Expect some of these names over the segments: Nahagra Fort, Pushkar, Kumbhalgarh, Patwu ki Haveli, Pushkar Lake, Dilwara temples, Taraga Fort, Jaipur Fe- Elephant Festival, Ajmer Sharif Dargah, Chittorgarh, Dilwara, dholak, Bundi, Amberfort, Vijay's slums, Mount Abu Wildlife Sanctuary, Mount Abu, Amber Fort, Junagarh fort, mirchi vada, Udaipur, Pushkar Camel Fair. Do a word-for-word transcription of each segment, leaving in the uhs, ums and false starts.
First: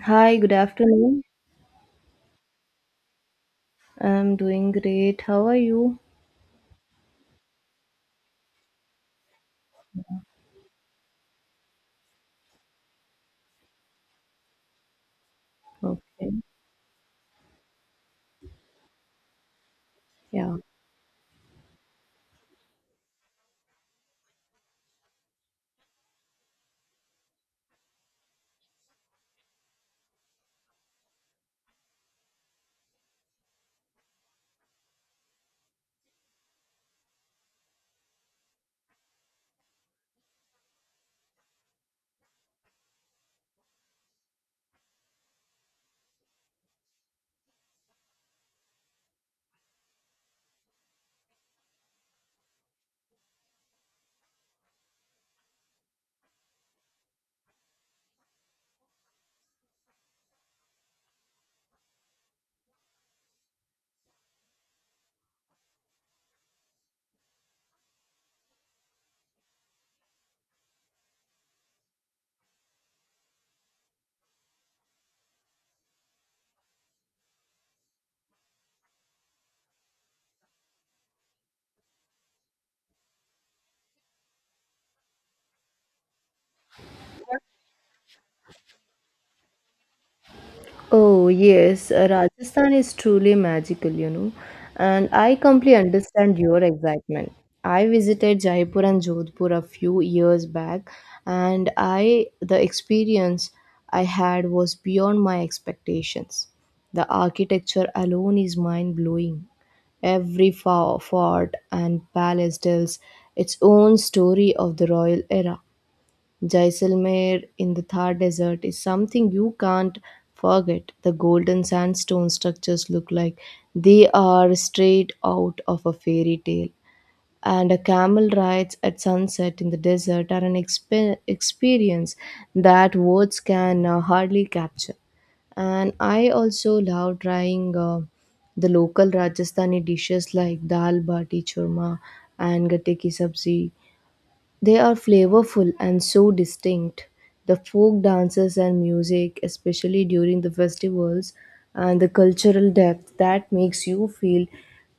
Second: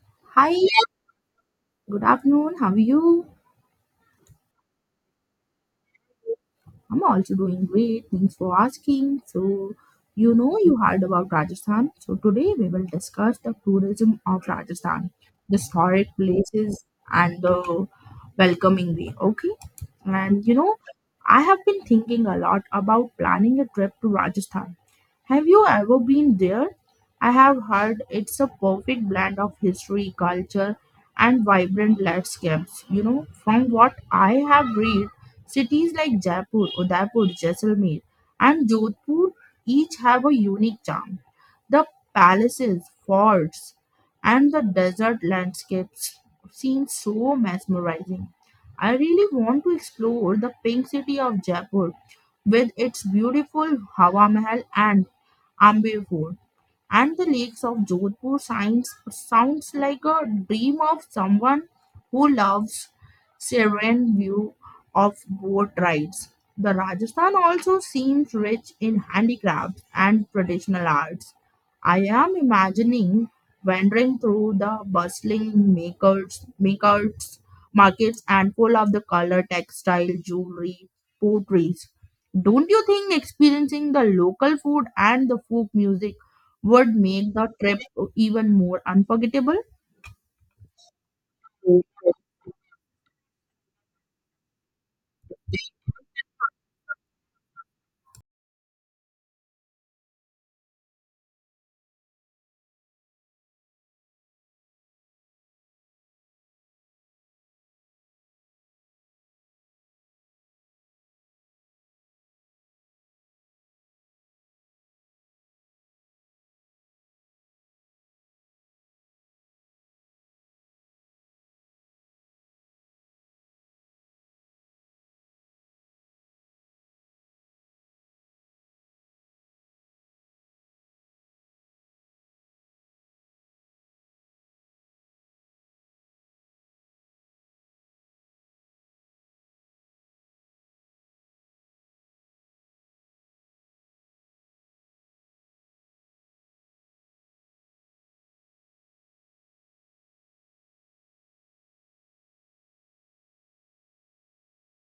Hi, good Hi, afternoon. good afternoon. How are you? I'm doing great. How are you? I'm also doing great. Thanks for asking. So, you know, you heard about Rajasthan. So, today we will discuss the tourism of Rajasthan, the historic Okay. places, and the welcoming way. Okay. And, you Yeah. know, I have been thinking a lot about planning a trip to Rajasthan. Have you ever been there? I have heard it's a perfect blend of history, culture, and vibrant landscapes. You know, from what I have read, cities like Jaipur, Udaipur, Jaisalmer, and Jodhpur each have a unique charm. The palaces, forts, and the desert landscapes seem so mesmerizing. I really want to explore the pink city of Jaipur with its beautiful Hawa Mahal and Ambir Fort, and the lakes of Jodhpur signs sounds like a dream of someone who loves serene view of boat rides. The Rajasthan also seems rich in handicrafts and traditional arts. I am imagining wandering through the bustling makers, makers markets and full of the color, textile, jewelry, potteries. Don't you think experiencing the local food and the folk music would make the trip even more unforgettable? Oh, yes. uh, Rajasthan is truly magical, you know, and I completely understand your excitement. I visited Jaipur and Jodhpur a few years back, and I the experience I had was beyond my expectations. The architecture alone is mind-blowing. Every fo- fort and palace tells its own story of the royal era. Jaisalmer in the Thar Desert is something you can't forget. The golden sandstone structures look like they are straight out of a fairy tale. And a camel rides at sunset in the desert are an expe- experience that words can uh, hardly capture. And I also love trying uh, the local Rajasthani dishes like dal bati churma and gatte ki sabzi. They are flavorful and so distinct. The folk dances and music, especially during the festivals, and the cultural depth that makes you feel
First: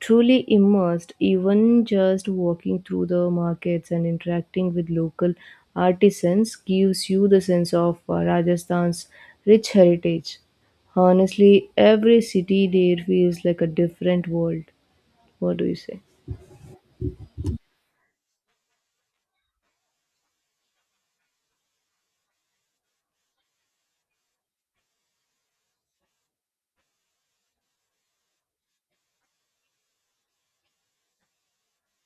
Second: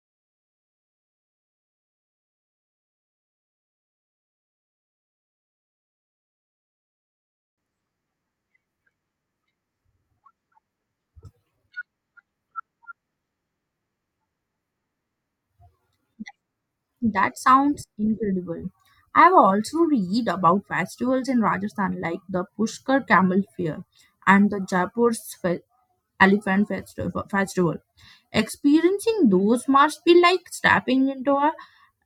truly immersed, even just walking through the markets and interacting with local artisans, gives you the sense of uh, Rajasthan's rich heritage. Honestly, every city there feels like a different world. What do you say? That sounds incredible. I've also read about festivals in Rajasthan like the Pushkar Camel Fair and the Jaipur Fe- Elephant Festival. Festival. Experiencing those must be like stepping into a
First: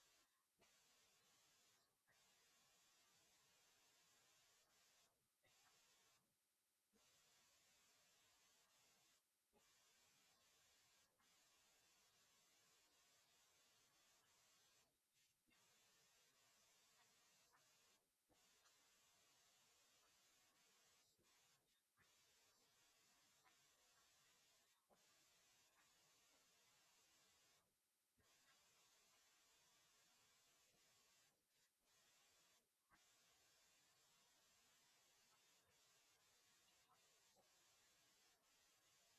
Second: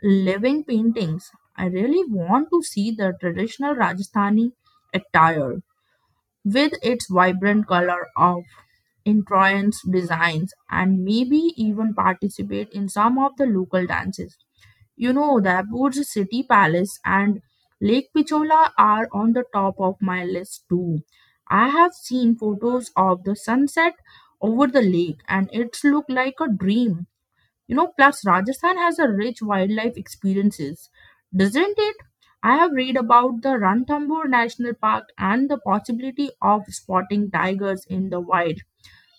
living paintings. I really want to see the traditional Rajasthani attire with its vibrant color of entrance designs and maybe even participate in some of the local dances. You know, the Aboud's City Palace and Lake Pichola are on the top of my list too. I have seen photos of the sunset over the lake and it's looked like a dream. You know, plus Rajasthan has a rich wildlife experiences, doesn't it? I have read about the Ranthambore National Park and the possibility of spotting tigers in the wild.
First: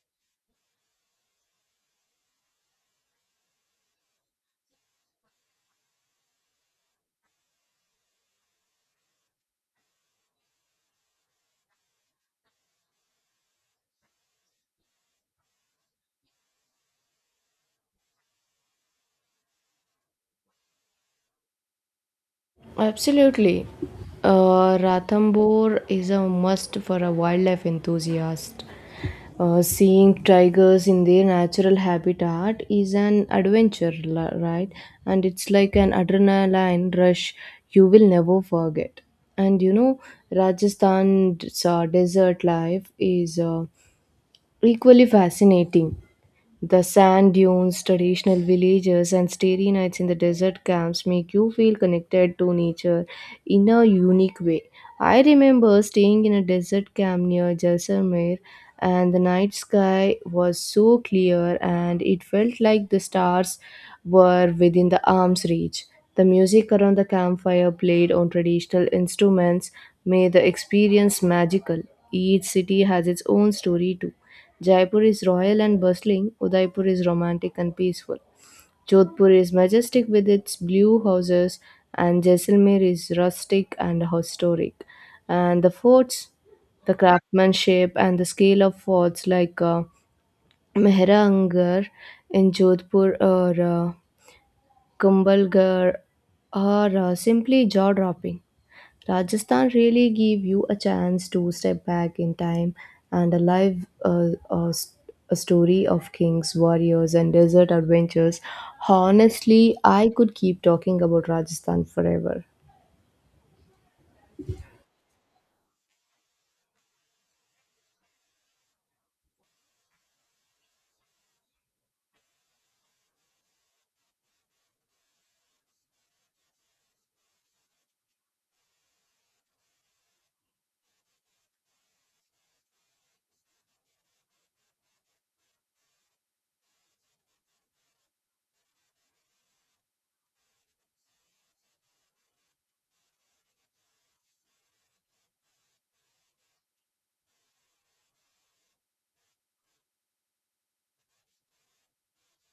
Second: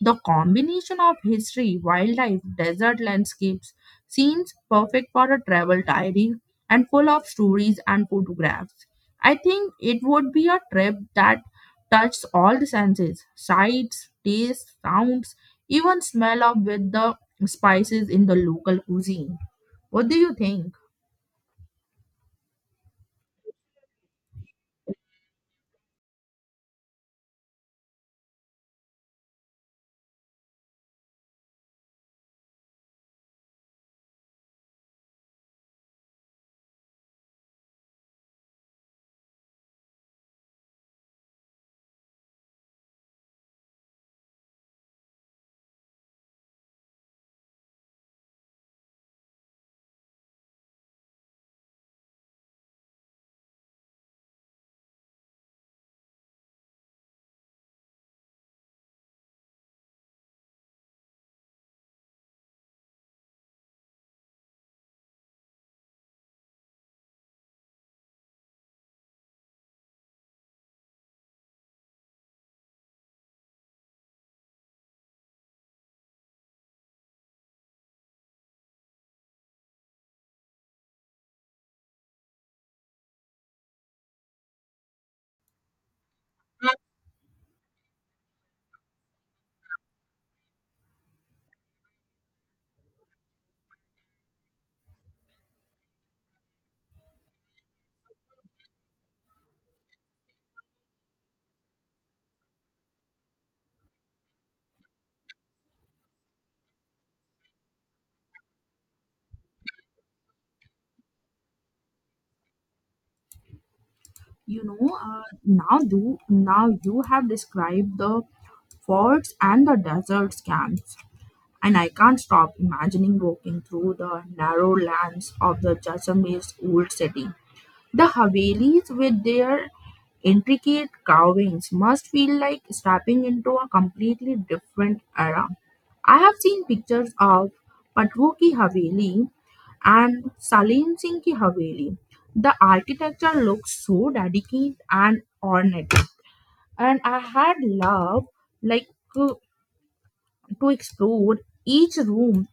The combination of history, wildlife, desert landscapes seems perfect for a travel diary and full of stories and photographs. I think it would be a trip that touches all the senses sights, tastes, sounds, even smell of with the spices in the local cuisine. What do you think? Absolutely. Uh, Ranthambore is a must for a wildlife enthusiast. Uh, seeing tigers in their natural habitat is an adventure, li- right? And it's like an adrenaline rush you will never forget. And you know, Rajasthan's uh, desert life is uh, equally fascinating. The sand dunes, traditional villages, and starry nights in the desert camps make you feel connected to nature in a unique way. I remember staying in a desert camp near Jaisalmer, and the night sky was so clear, and it felt like the stars were within the arm's reach. The music around the campfire played on traditional instruments made the experience magical. Each city has its own story too. Jaipur is royal and bustling, Udaipur is romantic and peaceful, Jodhpur is majestic with its blue houses, and Jaisalmer is rustic and historic. And the forts, the craftsmanship, and the scale of forts like uh, Mehrangarh in Jodhpur or uh, Kumbhalgarh are uh, simply jaw dropping. Rajasthan really gave you a chance to step back in time and a live uh, uh, s- a story of kings, warriors, and desert adventures. Honestly, I could keep talking about Rajasthan forever. You know, uh, now do now you have described the forts and the desert camps. And I can't stop imagining walking through the narrow lanes of the Jaisalmer's old city. The Havelis with their intricate carvings must feel like stepping into a completely different era. I have seen pictures of Patwu ki Haveli and Salim Singh ki Haveli. The architecture looks so delicate and ornate, and I had love like uh, to explore each room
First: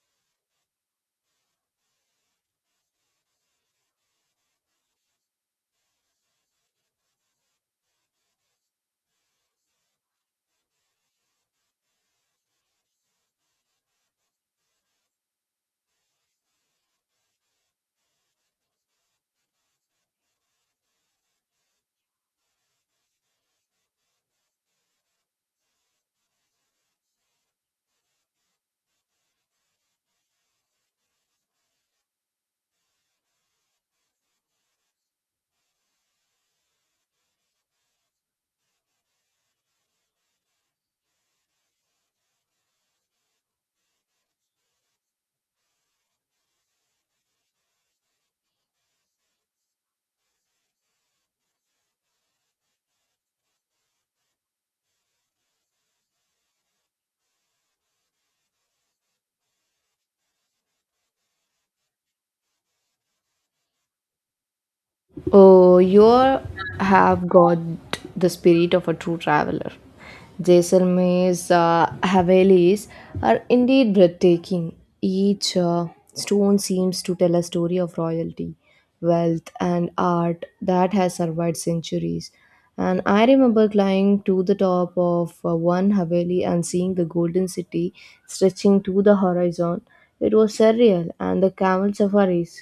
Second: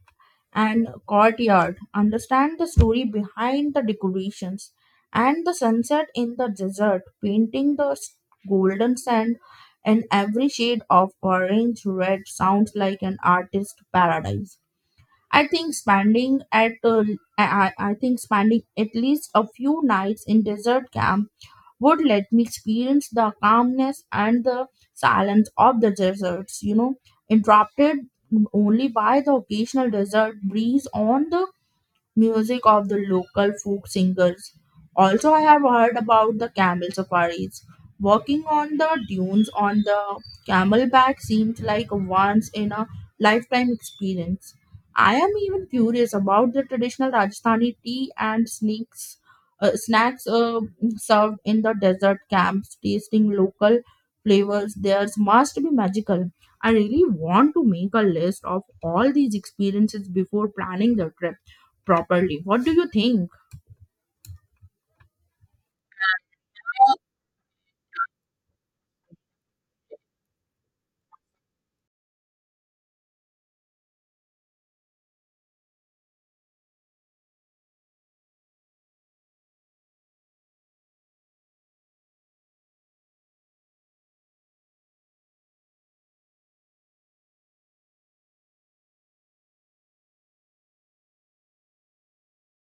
and courtyard, understand the story behind the decorations and the sunset in the desert, painting the s- golden sand in every shade of orange red sounds like an artist's paradise. I think spending at uh, I, I I think spending at least a few nights in desert camp would let me experience the calmness and the silence of the deserts, you know, interrupted only by the occasional desert breeze on the music of the local folk singers. Also, I have heard about the camel safaris. Walking on the dunes on the camelback seems like a once in a lifetime experience. I am even curious about the traditional Rajasthani tea and snacks, uh, snacks uh, served in the desert camps. Tasting local flavors there must be magical. I really want to make a list of all these experiences before planning the trip properly. What do you think? Oh, you have got the spirit of a true traveler. Jaisalmer's uh, Havelis are indeed breathtaking. Each uh, stone seems to tell a story of royalty, wealth, and art that has survived centuries. And I remember climbing to the top of uh, one Haveli and seeing the golden city stretching to the horizon. It was surreal, and the camel safaris.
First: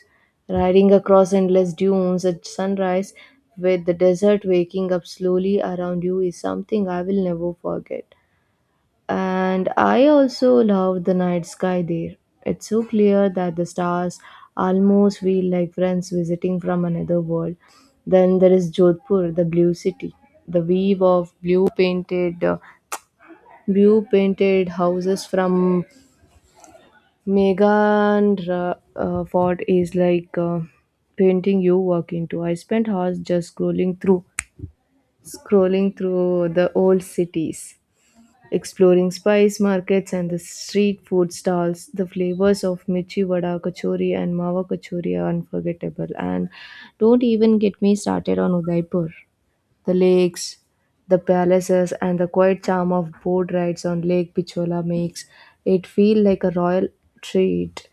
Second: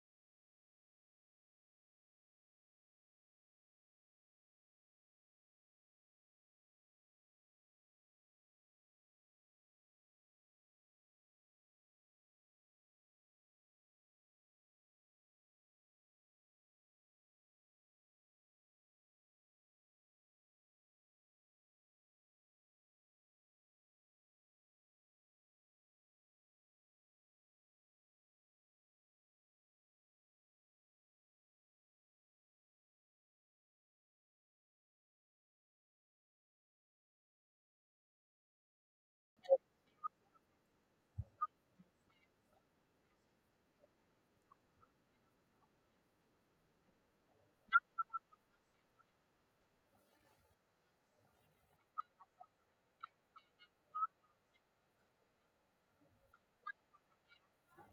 Riding across endless dunes at sunrise with the desert waking up slowly around you is something I will never forget. And I also love the night sky there. It's so clear that the stars almost feel like friends visiting from another world. Then there is Jodhpur, the blue city. The weave of blue painted uh, blue painted houses from Megan Ra- uh, Ford is like uh, painting you walk into. I spent hours just scrolling through, scrolling through the old cities, exploring spice markets and the street food stalls. The flavors of mirchi vada kachori and mawa kachori are unforgettable. And don't even get me started on Udaipur. The lakes, the palaces, and the quiet charm of boat rides on Lake Pichola makes it feel like a royal treat.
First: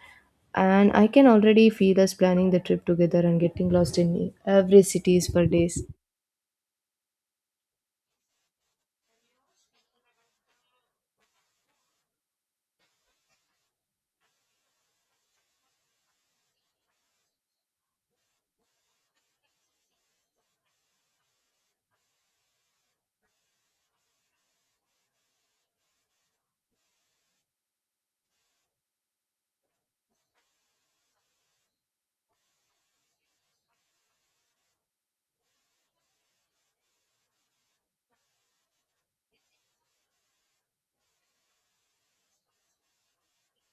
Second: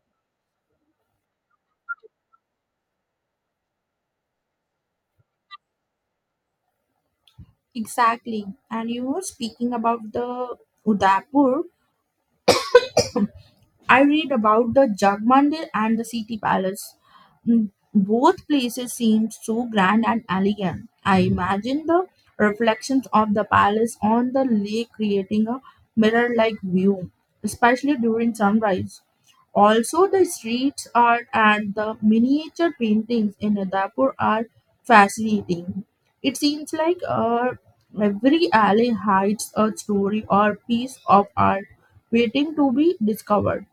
And I can already feel us planning the trip together and getting lost in every cities for days. Exactly. And you were speaking about the Udaipur. I read about the Jag Mandir and the city palace. Mm, both places seem so grand and elegant. I imagine the reflections of the palace on the lake creating a mirror like view, especially during sunrise. Also, the street art and the miniature paintings in Udaipur are fascinating. It seems like uh, every alley hides a story or piece of art waiting to be discovered.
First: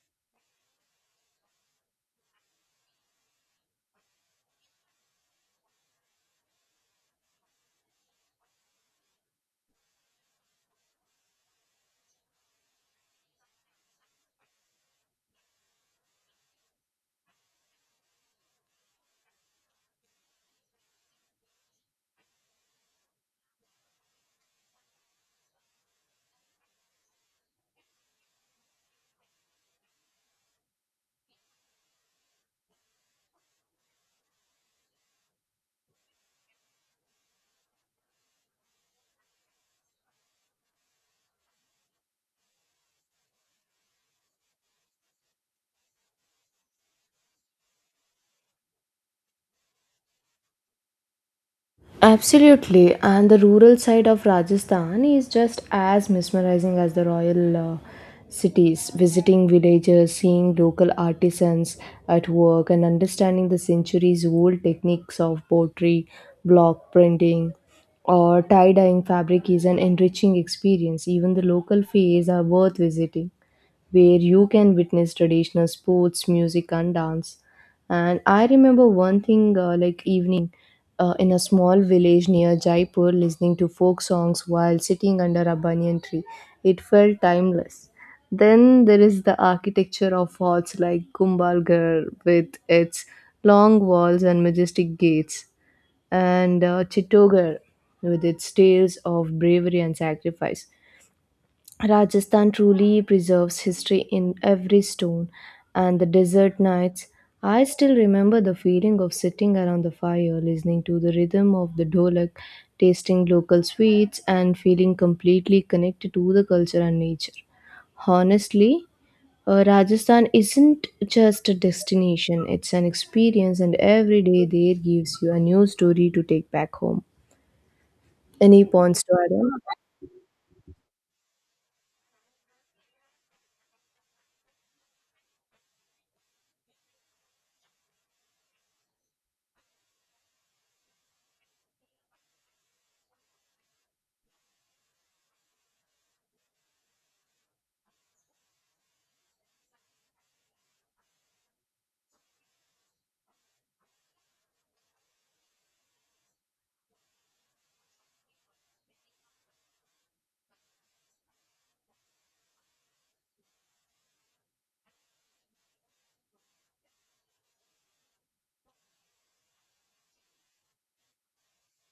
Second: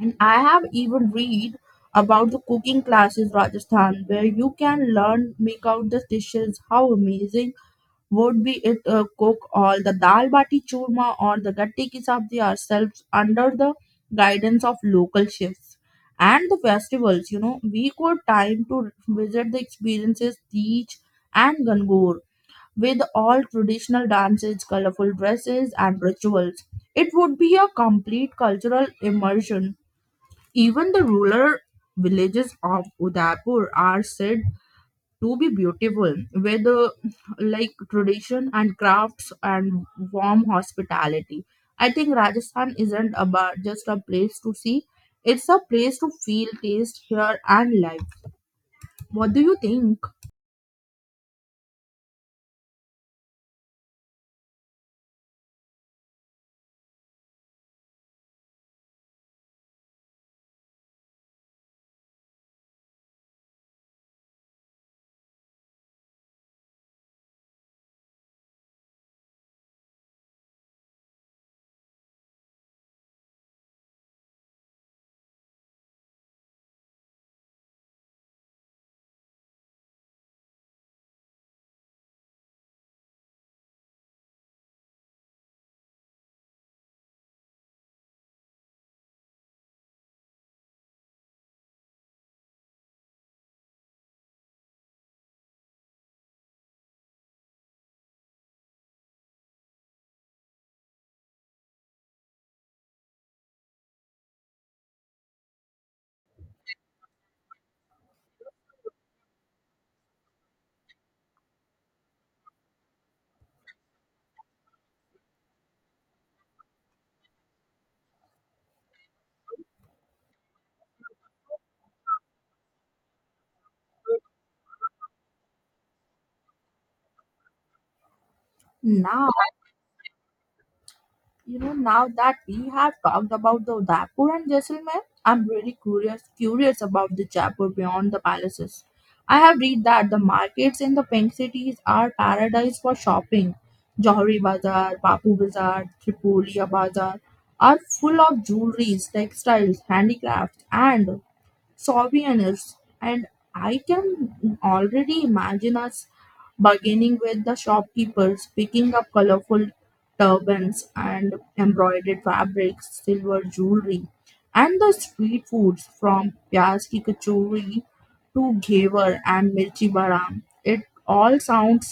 And I have even read about the cooking classes Rajasthan where you can learn make out the dishes. How amazing would be it uh, cook all the dal bati churma or the gatti ki sabzi ourselves under the guidance of local chefs. And the festivals, you know, we could time to visit the experiences, teach and Gangur with all traditional dances, colorful dresses and rituals. It would be a complete cultural immersion even the rural villages of Udaipur are said to be beautiful, with the like tradition and crafts and warm hospitality. I think Rajasthan isn't about just a place to see; it's a place to feel, taste, hear, and live. What do you think? Absolutely, and the rural side of Rajasthan is just as mesmerizing as the royal uh, cities. Visiting villages, seeing local artisans at work, and understanding the centuries old techniques of pottery, block printing, or tie dyeing fabric is an enriching experience. Even the local fairs are worth visiting where you can witness traditional sports, music, and dance. And I remember one thing uh, like evening uh, in a small village near Jaipur, listening to folk songs while sitting under a banyan tree. It felt timeless. Then there is the architecture of forts like Gumbalgarh with its long walls and majestic gates, and uh, Chittorgarh with its tales of bravery and sacrifice. Rajasthan truly preserves history in every stone, and the desert nights. I still remember the feeling of sitting around the fire, listening to the rhythm of the dholak, tasting local sweets, and feeling completely connected to the culture and nature. Honestly, uh, Rajasthan isn't just a destination, it's an experience, and every day there gives you a new story to take back home. Any points to Now add on? You know, now that we have talked about the Udaipur and Jaisalmer, I'm really curious curious about the Jaipur beyond the palaces. I have read that the markets in the pink cities are paradise for shopping. Johari Bazaar, Bapu Bazaar, Tripulia Bazaar are full of jewelries, textiles, handicrafts, and souvenirs, and I can already imagine us bargaining with the shopkeepers, picking up colorful turbans and embroidered fabrics, silver jewelry, and the street foods from pyaz ki kachori to ghevar and mirchi bara. It all sounds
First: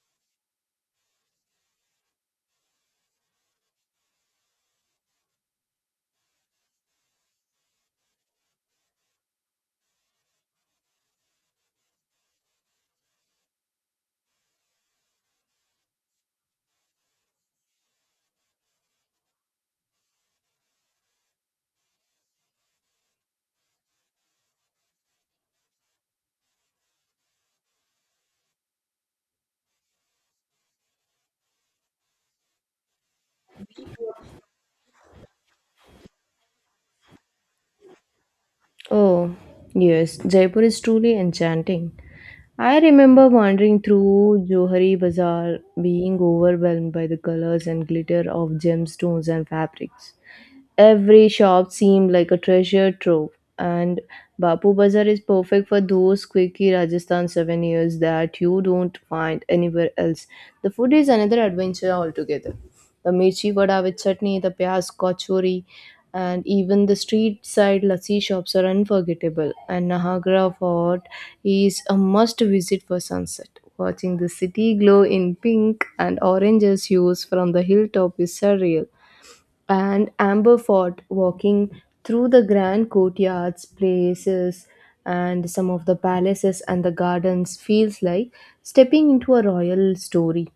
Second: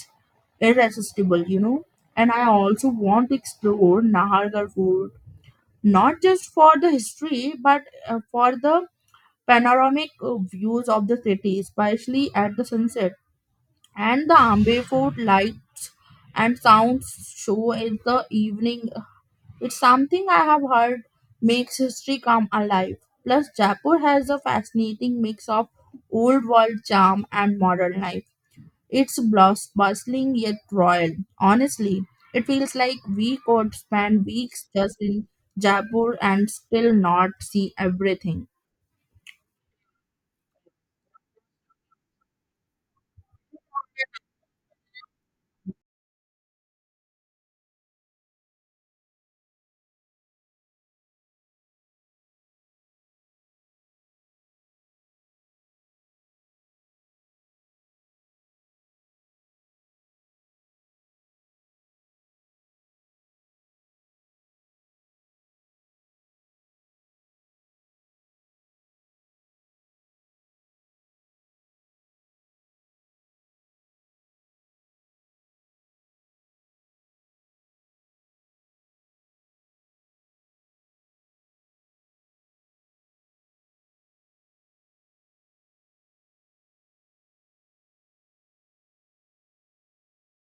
irresistible, you know, and I also want to explore nahargarh food, not just for the history but uh, for the panoramic uh, views of the city, especially at the sunset, and the Amber Fort lights and sounds show in the evening. It's something I have heard makes history come alive. Plus, Jaipur has a fascinating mix of old world charm and modern life. It's bus- bustling yet royal. Honestly, it feels like we could spend weeks just in Jaipur and still not see everything. Oh, yes, Jaipur is truly enchanting. I remember wandering through Johari Bazaar, being overwhelmed by the colors and glitter of gemstones and fabrics. Every shop seemed like a treasure trove, and Bapu Bazar is perfect for those quirky Rajasthan souvenirs that you don't find anywhere else. The food is another adventure altogether. The mirchi vada with chutney, the pyaz kachori, and even the street side lassi shops are unforgettable. And Nahagra Fort is a must visit for sunset. Watching the city glow in pink and orange as hues from the hilltop is surreal. And Amberfort, walking through the grand courtyards, places, and some of the palaces and the gardens feels like stepping into a royal story.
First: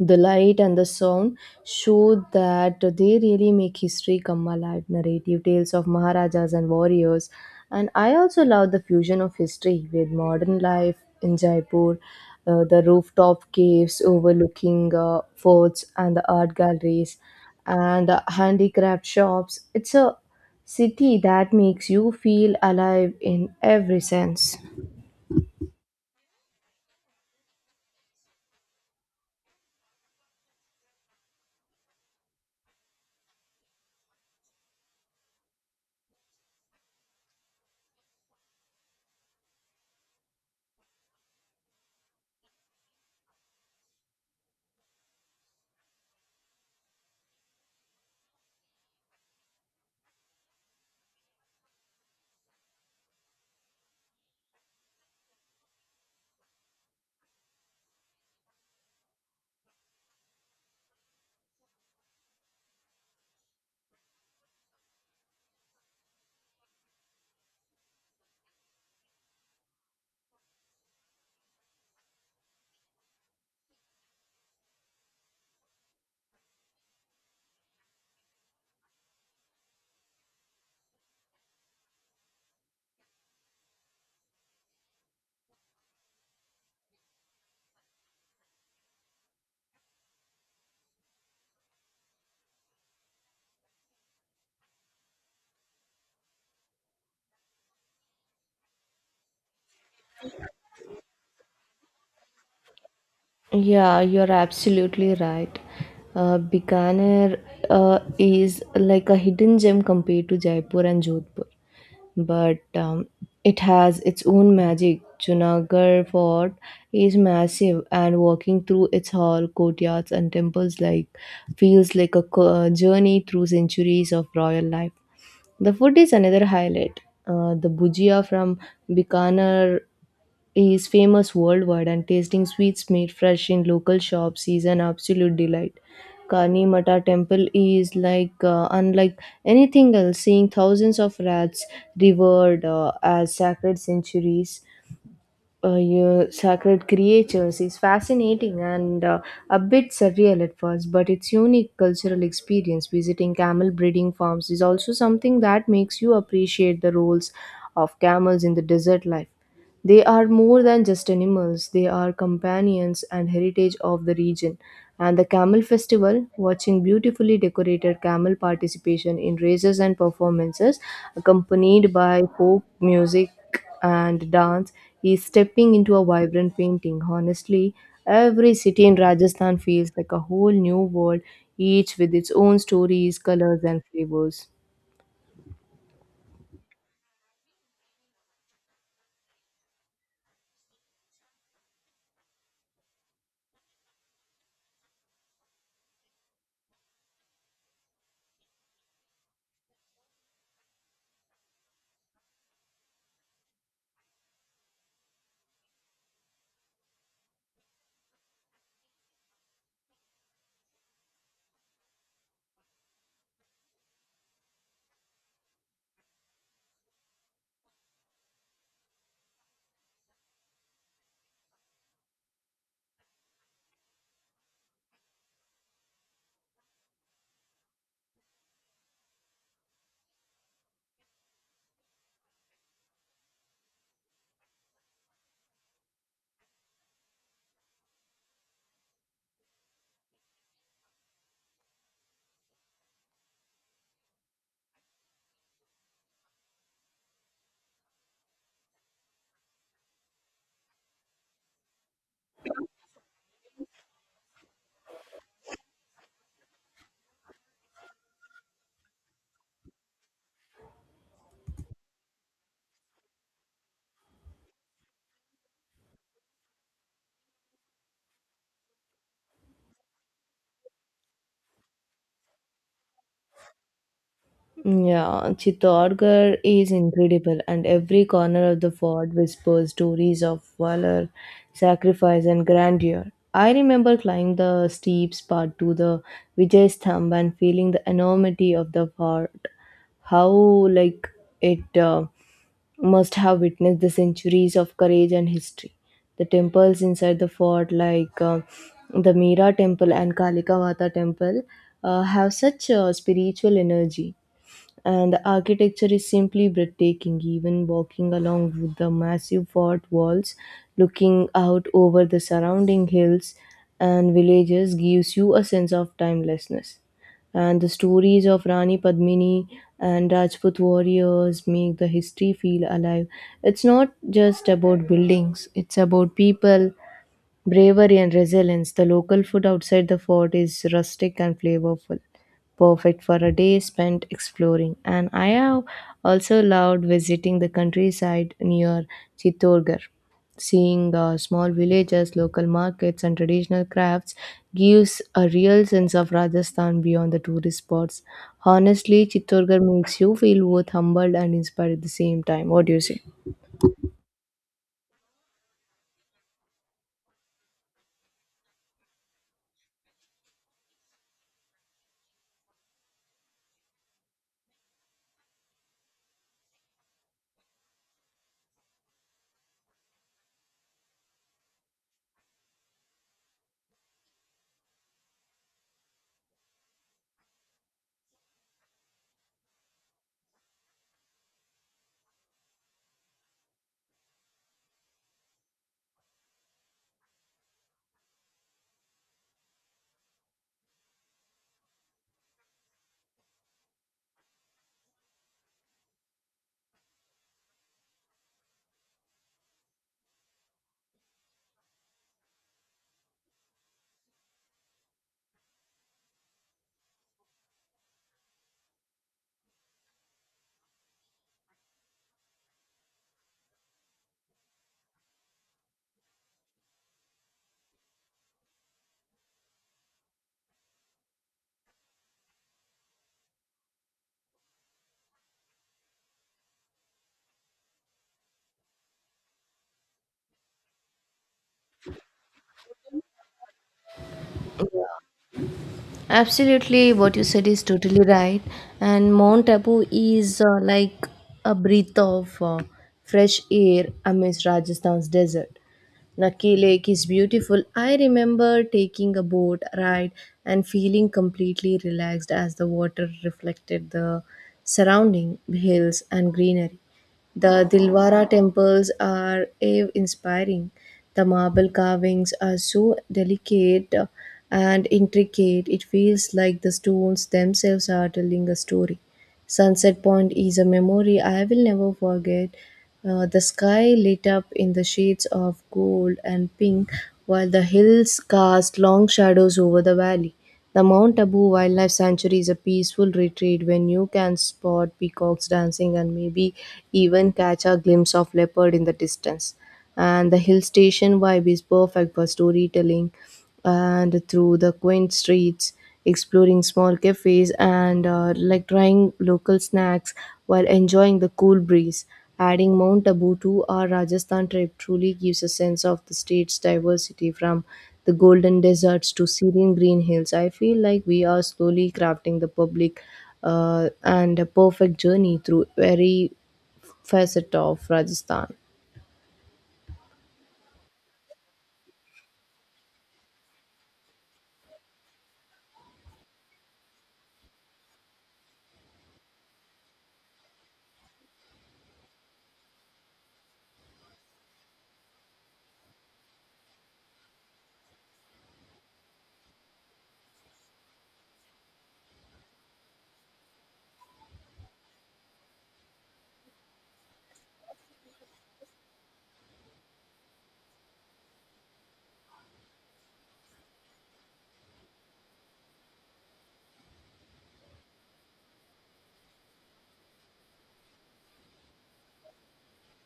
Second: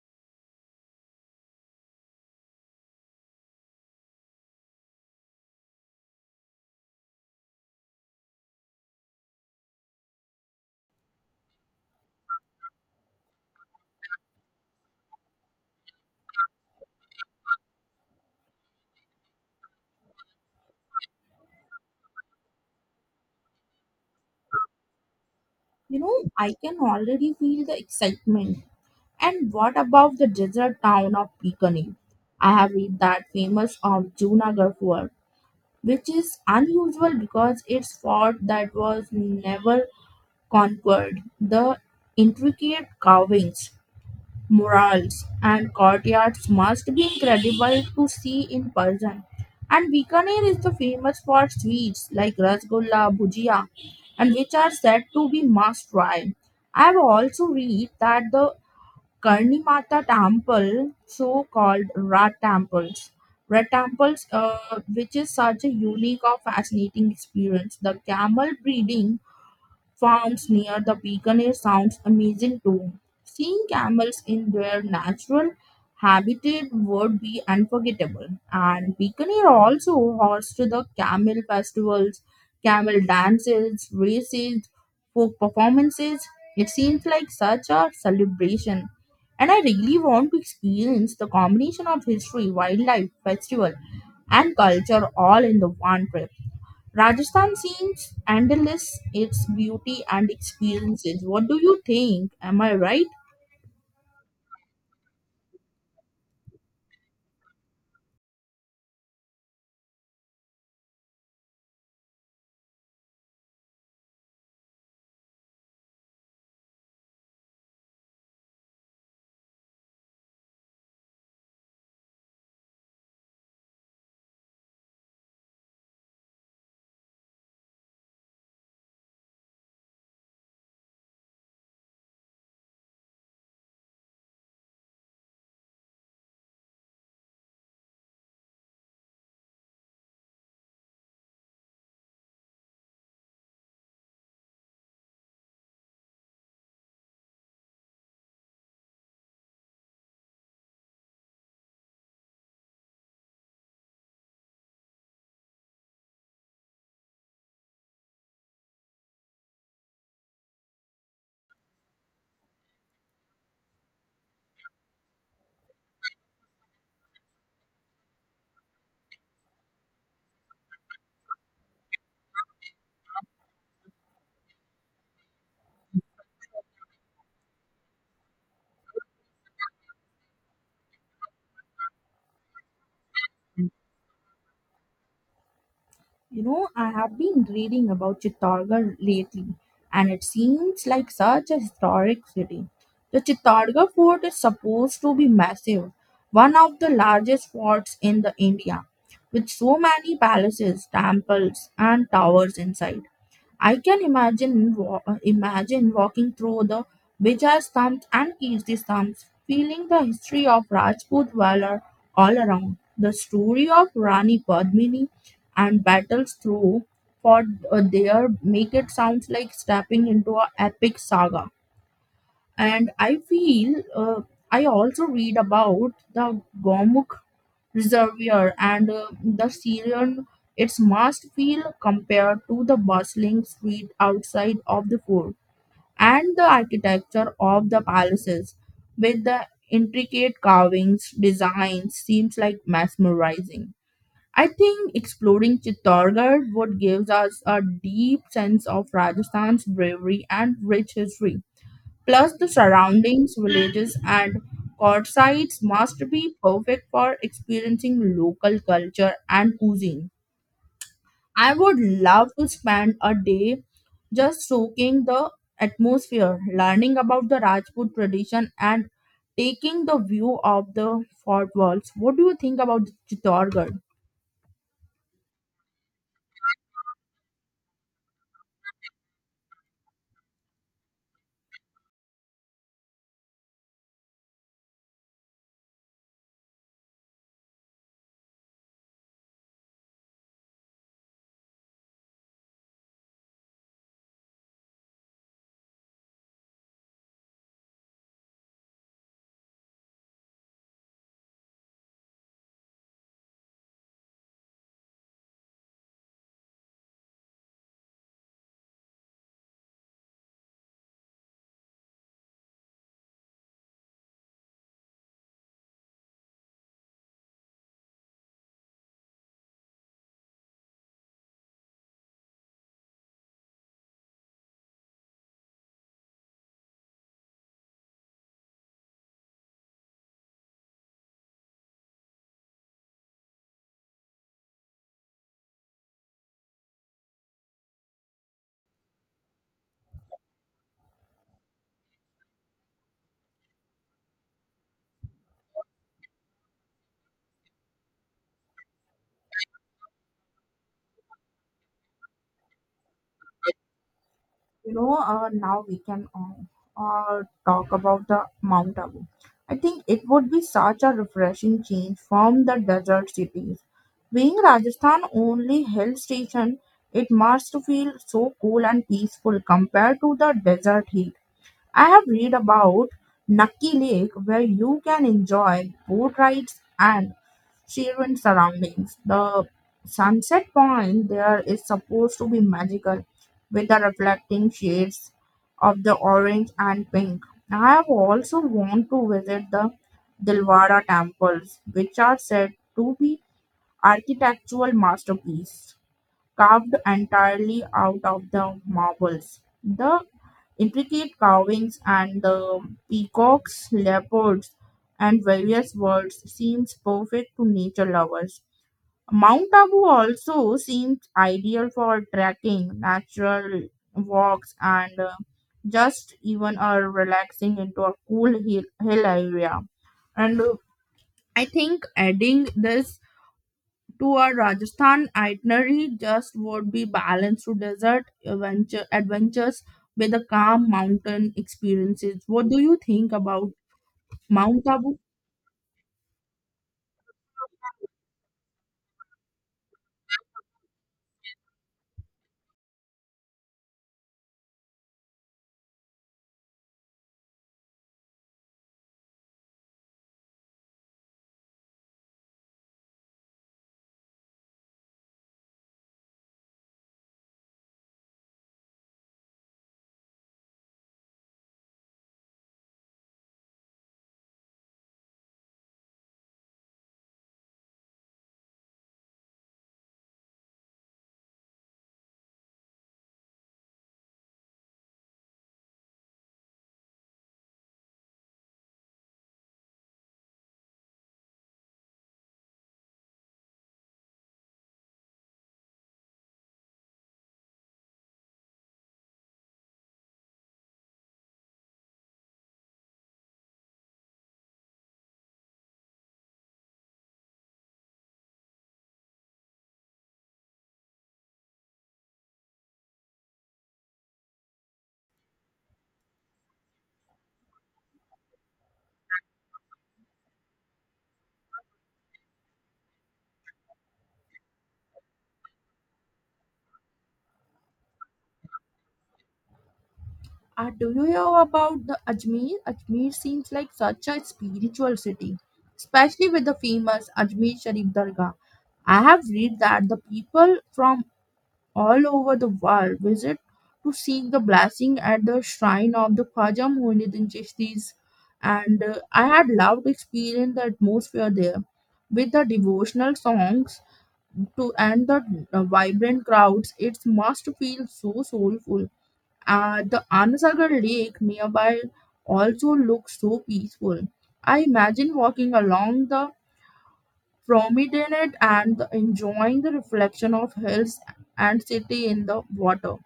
The light and the sound show that they really make history come alive, narrative tales of maharajas and warriors. And I also love the fusion of history with modern life in Jaipur, uh, the rooftop caves overlooking uh, forts and the art galleries and the handicraft shops. It's a city that makes you feel alive in every sense. You know, I can already feel the excitement. And what about the desert town of Bikini? I have read that famous of Junagarh fort, which is unusual because it's fort that was never conquered. The intricate carvings, murals and courtyards must be incredible to see in person. And Bikaner is the famous for sweets like rasgulla, bhujia, and which are said to be must try. I have also read that the Karni Mata temple, so called Rat temples, Rat temples, uh, which is such a unique or fascinating experience. The camel breeding farms near the Bikaner sounds amazing too. Seeing camels in their natural habitat would be unforgettable. And Bikaner also hosts the camel festivals, camel dances, races, folk performances. It seems like such a celebration. And I really want to experience the combination of history, wildlife, festival, and culture all in the one trip. Rajasthan seems endless, its beauty and experiences. What do you think? Am I right? Yeah, you're absolutely right. Uh, Bikaner uh, is like a hidden gem compared to Jaipur and Jodhpur, but um, it has its own magic. Junagarh Fort is massive, and walking through its hall, courtyards, and temples like feels like a co- uh, journey through centuries of royal life. The food is another highlight. Uh, the bhujia from Bikaner is famous worldwide, and tasting sweets made fresh in local shops is an absolute delight. Kani Mata temple is like uh, unlike anything else, seeing thousands of rats revered uh, as sacred centuries. Uh, your sacred creatures is fascinating and uh, a bit surreal at first, but it's unique cultural experience. Visiting camel breeding farms is also something that makes you appreciate the roles of camels in the desert life. They are more than just animals, they are companions and heritage of the region. And the Camel Festival, watching beautifully decorated camel participation in races and performances, accompanied by folk music and dance, is stepping into a vibrant painting. Honestly, every city in Rajasthan feels like a whole new world, each with its own stories, colors, and flavors. You know, I have been reading about Chittorgarh lately, and it seems like such a historic city. The Chittorgarh fort is supposed to be massive, one of the largest forts in the India, with so many palaces, temples, and towers inside. I can imagine wa- uh, imagine walking through the Vijay's slums and Kirti slums, feeling the history of Rajput valor all around, the story of Rani Padmini and battles through for uh, there make it sounds like stepping into a epic saga, and i feel uh, i also read about the gomukh reservoir and uh, the syrian its must feel compared to the bustling street outside of the fort and the architecture of the palaces with the intricate carvings designs seems like mesmerizing. I think exploring Chittorgarh would give us a deep sense of Rajasthan's bravery and rich history. Plus, the surroundings, villages, and courtsides must be perfect for experiencing local culture and cuisine. I would love to spend a day just soaking the atmosphere, learning about the Rajput tradition, and taking the view of the fort walls. What do you think about Chittorgarh? Yeah, Chittorgarh is incredible, and every corner of the fort whispers stories of valor, sacrifice, and grandeur. I remember climbing the steep part to the Vijay Sthamba and feeling the enormity of the fort. How like it uh, must have witnessed the centuries of courage and history. The temples inside the fort, like uh, the Meera Temple and Kalikavata Temple, uh, have such uh, spiritual energy, and the architecture is simply breathtaking. Even walking along with the massive fort walls, looking out over the surrounding hills and villages gives you a sense of timelessness, and the stories of Rani Padmini and Rajput warriors make the history feel alive. It's not just about buildings, it's about people, bravery and resilience. The local food outside the fort is rustic and flavorful, perfect for a day spent exploring. And I have also loved visiting the countryside near Chittorgarh. Seeing uh, small villages, local markets, and traditional crafts gives a real sense of Rajasthan beyond the tourist spots. Honestly, Chittorgarh makes you feel both humbled and inspired at the same time. What do you say? You know uh, now we can uh, uh, Talk about the Mount Abu. I think it would be such a refreshing change from the desert cities, being Rajasthan only hill station. It must feel so cool and peaceful compared to the desert heat. I have read about Nucky Lake, where you can enjoy boat rides and serene surroundings. The sunset point there is supposed to be magical with the reflecting shades of the orange and pink. I have also want to visit the Dilwara temples, which are said to be architectural masterpiece carved entirely out of the marbles. The intricate carvings and the peacocks, leopards, and various birds seems perfect to nature lovers. Mount Abu also seems ideal for trekking, natural walks, and uh, just even a relaxing into a cool hill, hill area. And uh, I think adding this to a Rajasthan itinerary just would be balanced to desert adventure, adventures with the calm mountain experiences. What do you think about Mount Abu? Absolutely, what you said is totally right. And Mount Abu is uh, like a breath of uh, fresh air amidst Rajasthan's desert. Nucky Lake is beautiful. I remember taking a boat ride and feeling completely relaxed as the water reflected the surrounding hills and greenery. The Dilwara temples are awe inspiring. The marble carvings are so delicate and intricate, it feels like the stones themselves are telling a story. Sunset Point is a memory I will never forget. Uh, the sky lit up in the shades of gold and pink while the hills cast long shadows over the valley. The Mount Abu Wildlife Sanctuary is a peaceful retreat when you can spot peacocks dancing and maybe even catch a glimpse of leopard in the distance. And the hill station vibe is perfect for storytelling and through the quaint streets, exploring small cafes and uh, like trying local snacks while enjoying the cool breeze. Adding Mount Abu to our Rajasthan trip truly gives a sense of the state's diversity from the golden deserts to Syrian green hills. I feel like we are slowly crafting the public uh, and a perfect journey through every facet of Rajasthan. Uh, do you know about the Ajmer? Ajmer seems like such a spiritual city, especially with the famous Ajmer Sharif Dargah. I have read that the people from all over the world visit to seek the blessing at the shrine of the Khwaja Muinuddin Chishti's, and uh, I had loved experiencing the atmosphere there with the devotional songs to and the uh, vibrant crowds. It must feel so soulful. Uh, the Anasagar lake nearby also looks so peaceful. I imagine walking along the promenade and enjoying the reflection of hills and city in the water.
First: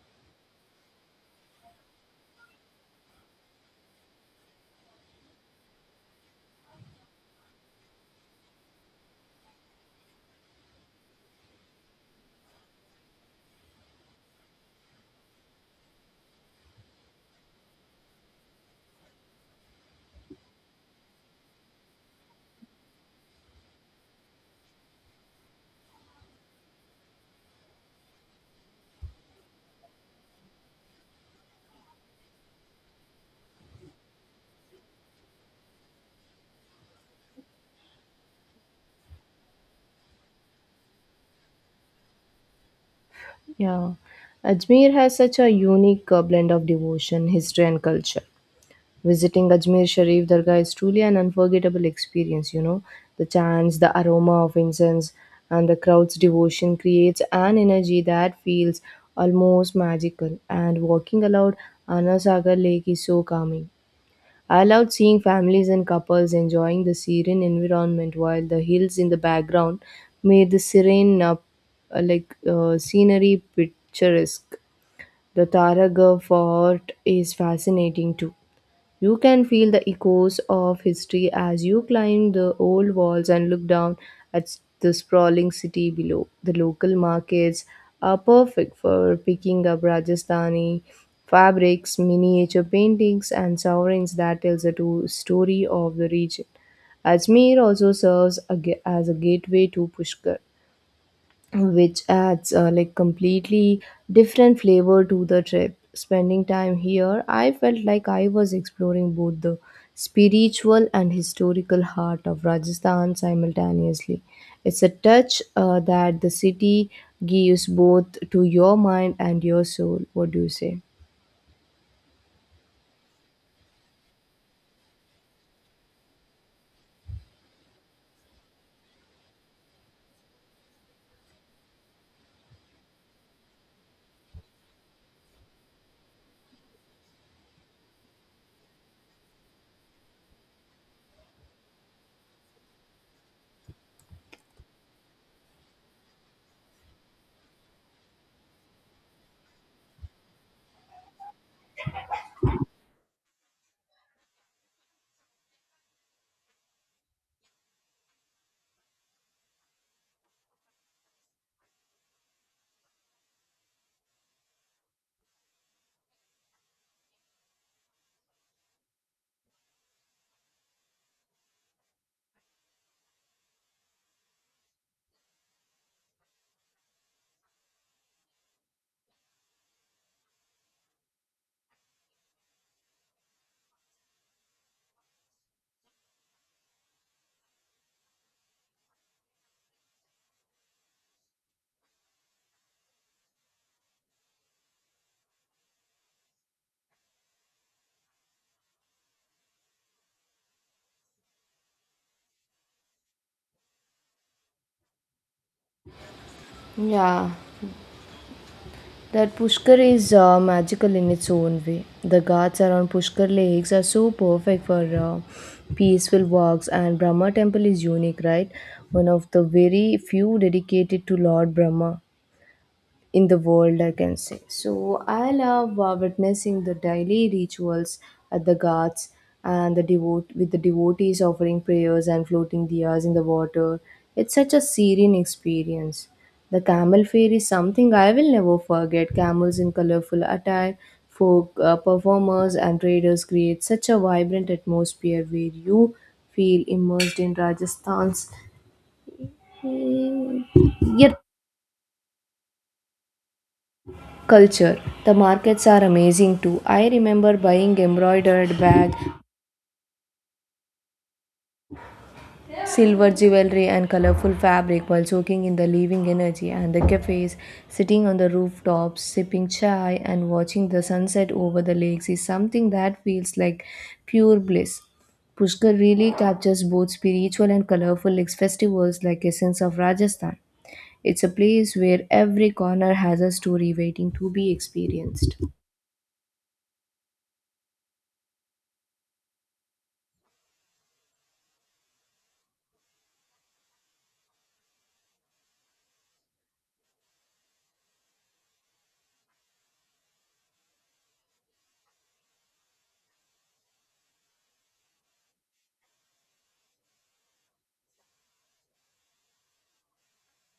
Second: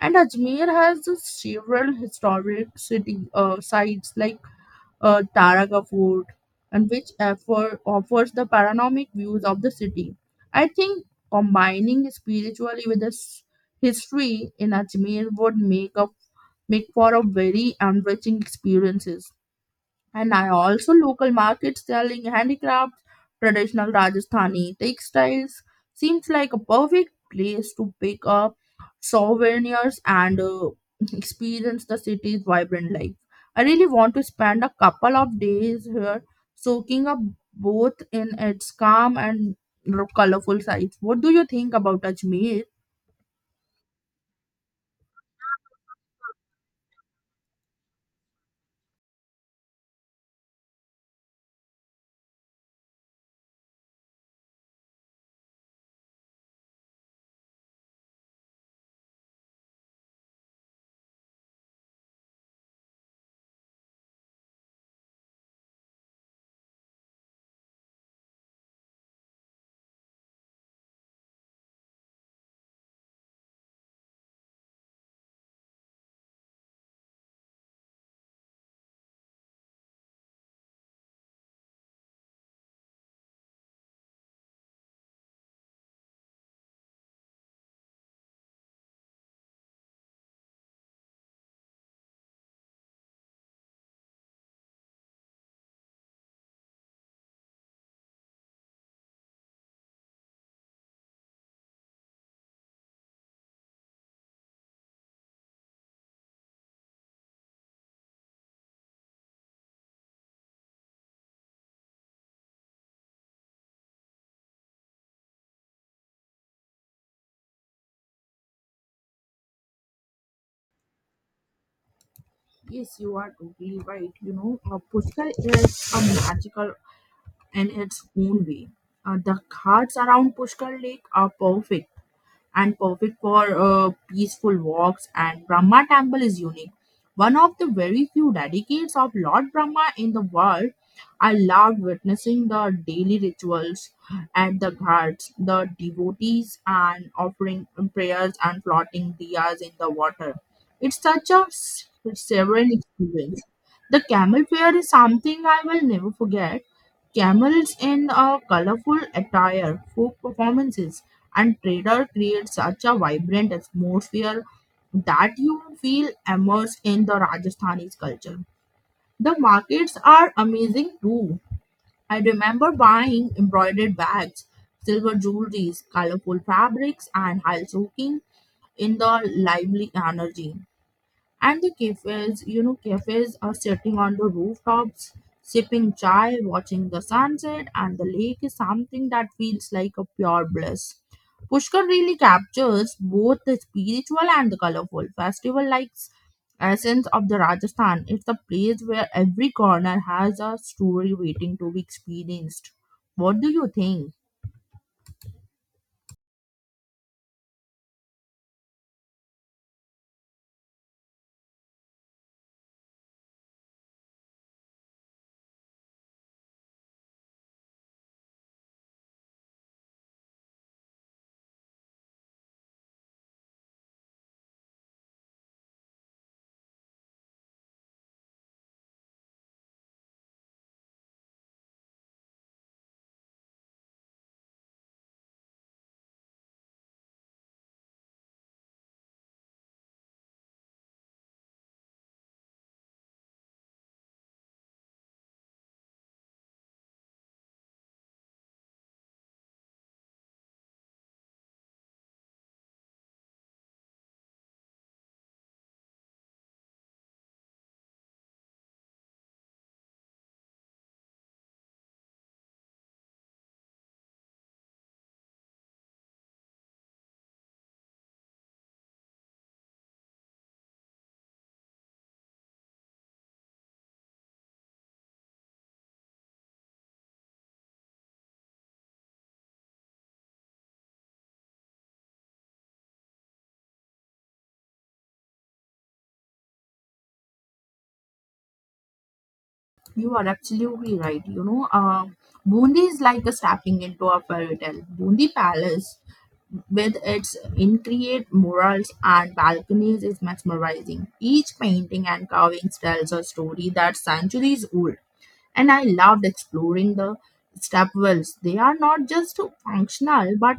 And Ajmer has uh, several historic city uh, sites like uh, Taraga Fort, and which offer, offers the panoramic views of the city. I think combining spiritually with the s- history in Ajmer would make up make for a very enriching experiences. And I also local markets selling handicrafts, traditional Rajasthani textiles. Seems like a perfect place to pick up souvenirs and uh, experience the city's vibrant life. I really want to spend a couple of days here, soaking up both in its calm and colorful sights. What do you think about Ajmer? Yeah. Ajmer has such a unique uh, blend of devotion, history, and culture. Visiting Ajmer Sharif Dargah is truly an unforgettable experience, you know. The chants, the aroma of incense, and the crowd's devotion creates an energy that feels almost magical. And walking along Anasagar Lake is so calming. I loved seeing families and couples enjoying the serene environment while the hills in the background made the serene uh, uh, like uh, scenery picturesque. The Taraga fort is fascinating too. You can feel the echoes of history as you climb the old walls and look down at the sprawling city below. The local markets are perfect for picking up Rajasthani fabrics, miniature paintings, and sovereigns that tells the to- story of the region. Ajmer also serves a ga- as a gateway to Pushkar, which adds uh, like completely different flavor to the trip. Spending time here I felt like I was exploring both the spiritual and historical heart of Rajasthan simultaneously. It's a touch uh, that the city gives both to your mind and your soul. What do you say? Yes, you are totally right. You know, uh, Pushkar is a magical in its own way. Uh, the ghats around Pushkar Lake are perfect and perfect for uh, peaceful walks, and Brahma Temple is unique. One of the very few dedicates of Lord Brahma in the world, I loved witnessing the daily rituals at the ghats, the devotees and offering prayers and floating diyas in the water. It's such a s- sovereign experience. The camel fair is something I will never forget. Camels in a colorful attire, folk performances, and trader create such a vibrant atmosphere that you feel immersed in the Rajasthani's culture. The markets are amazing too. I remember buying embroidered bags, silver jewelries, colorful fabrics, and high soaking in the lively energy. And the cafes, you know, cafes are sitting on the rooftops, sipping chai, watching the sunset, and the lake is something that feels like a pure bliss. Pushkar really captures both the spiritual and the colorful festival like essence of the Rajasthan. It's a place where every corner has a story waiting to be experienced. What do you think? Yeah, that Pushkar is uh, magical in its own way. The ghats around Pushkar lakes are so perfect for uh, peaceful walks, and Brahma temple is unique, right? One of the very few dedicated to Lord Brahma in the world, I can say. So I love uh, witnessing the daily rituals at the ghats and the devote with the devotees offering prayers and floating diyas in the water. It's such a serene experience. The camel fair is something I will never forget. Camels in colorful attire, folk uh, performers and traders create such a vibrant atmosphere where you feel immersed in Rajasthan's eh, yet culture. The markets are amazing too. I remember buying embroidered bag, silver jewelry and colorful fabric while soaking in the living energy, and the cafes, sitting on the rooftops, sipping chai and watching the sunset over the lakes is something that feels like pure bliss. Pushkar really captures both spiritual and colorful ex- festivals like Essence of Rajasthan. It's a place where every corner has a story waiting to be experienced. You are absolutely right. You know, uh, Bundi is like a stepping into a fairy tale. Bundi Palace, with its intricate murals and balconies, is mesmerizing. Each painting and carvings tells a story that's centuries old. And I loved exploring the stepwells. They are not just functional but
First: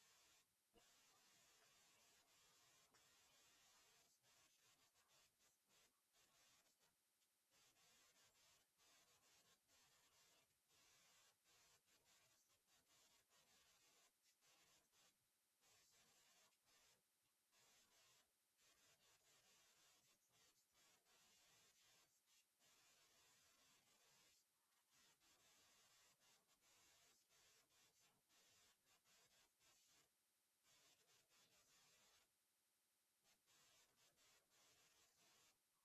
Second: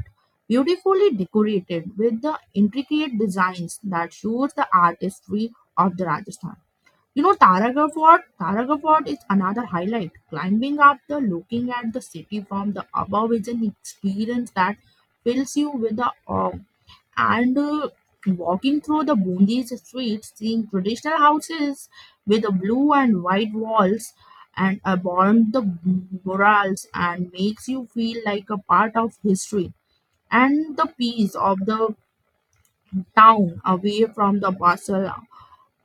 beautifully decorated with the intricate designs that shows the artistry of the Rajasthan. You know, Taragam Fort, Taragam Fort is another highlight. Climbing up the looking at the city from the above is an experience that fills you with the awe. And uh, Walking through the Bundi's streets, seeing traditional houses with the blue and white walls and adorned the murals and makes you feel like a part of history. And the peace of the town away from the bustle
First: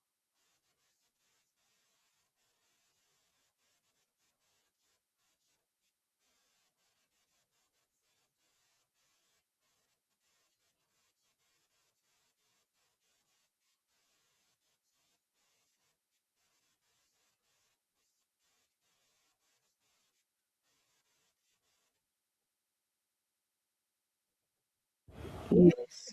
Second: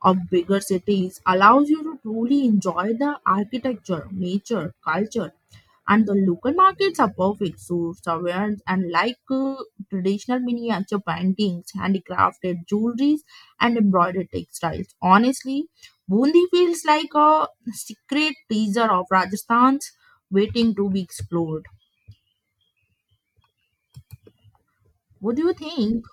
of bigger cities allows you to truly enjoy the architecture, nature, culture, and the local markets are perfect source of awareness and like uh, traditional miniature paintings, handicrafted jewelries, and embroidered textiles. Honestly, Bundi feels like a secret teaser of Rajasthan's waiting to be explored. What do you think?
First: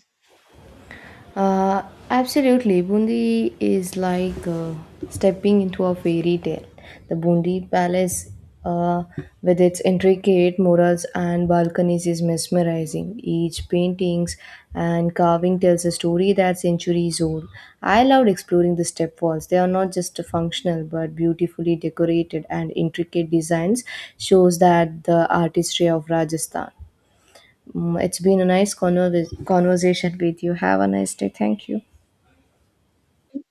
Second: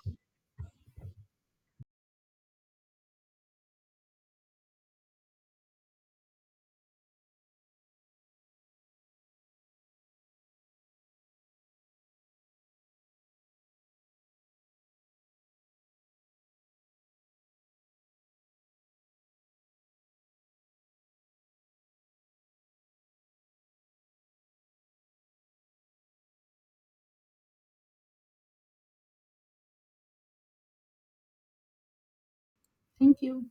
Uh, absolutely. Bundi is like uh, stepping into a fairy tale. The Bundi Palace, uh, with its intricate murals and balconies, is mesmerizing. Each paintings and carving tells a story that's centuries old. I loved exploring the step walls. They are not just functional, but beautifully decorated and intricate designs shows that the artistry of Rajasthan. Mm, it's been a nice conver- conversation with you. Have a nice day. Thank you. Thank you.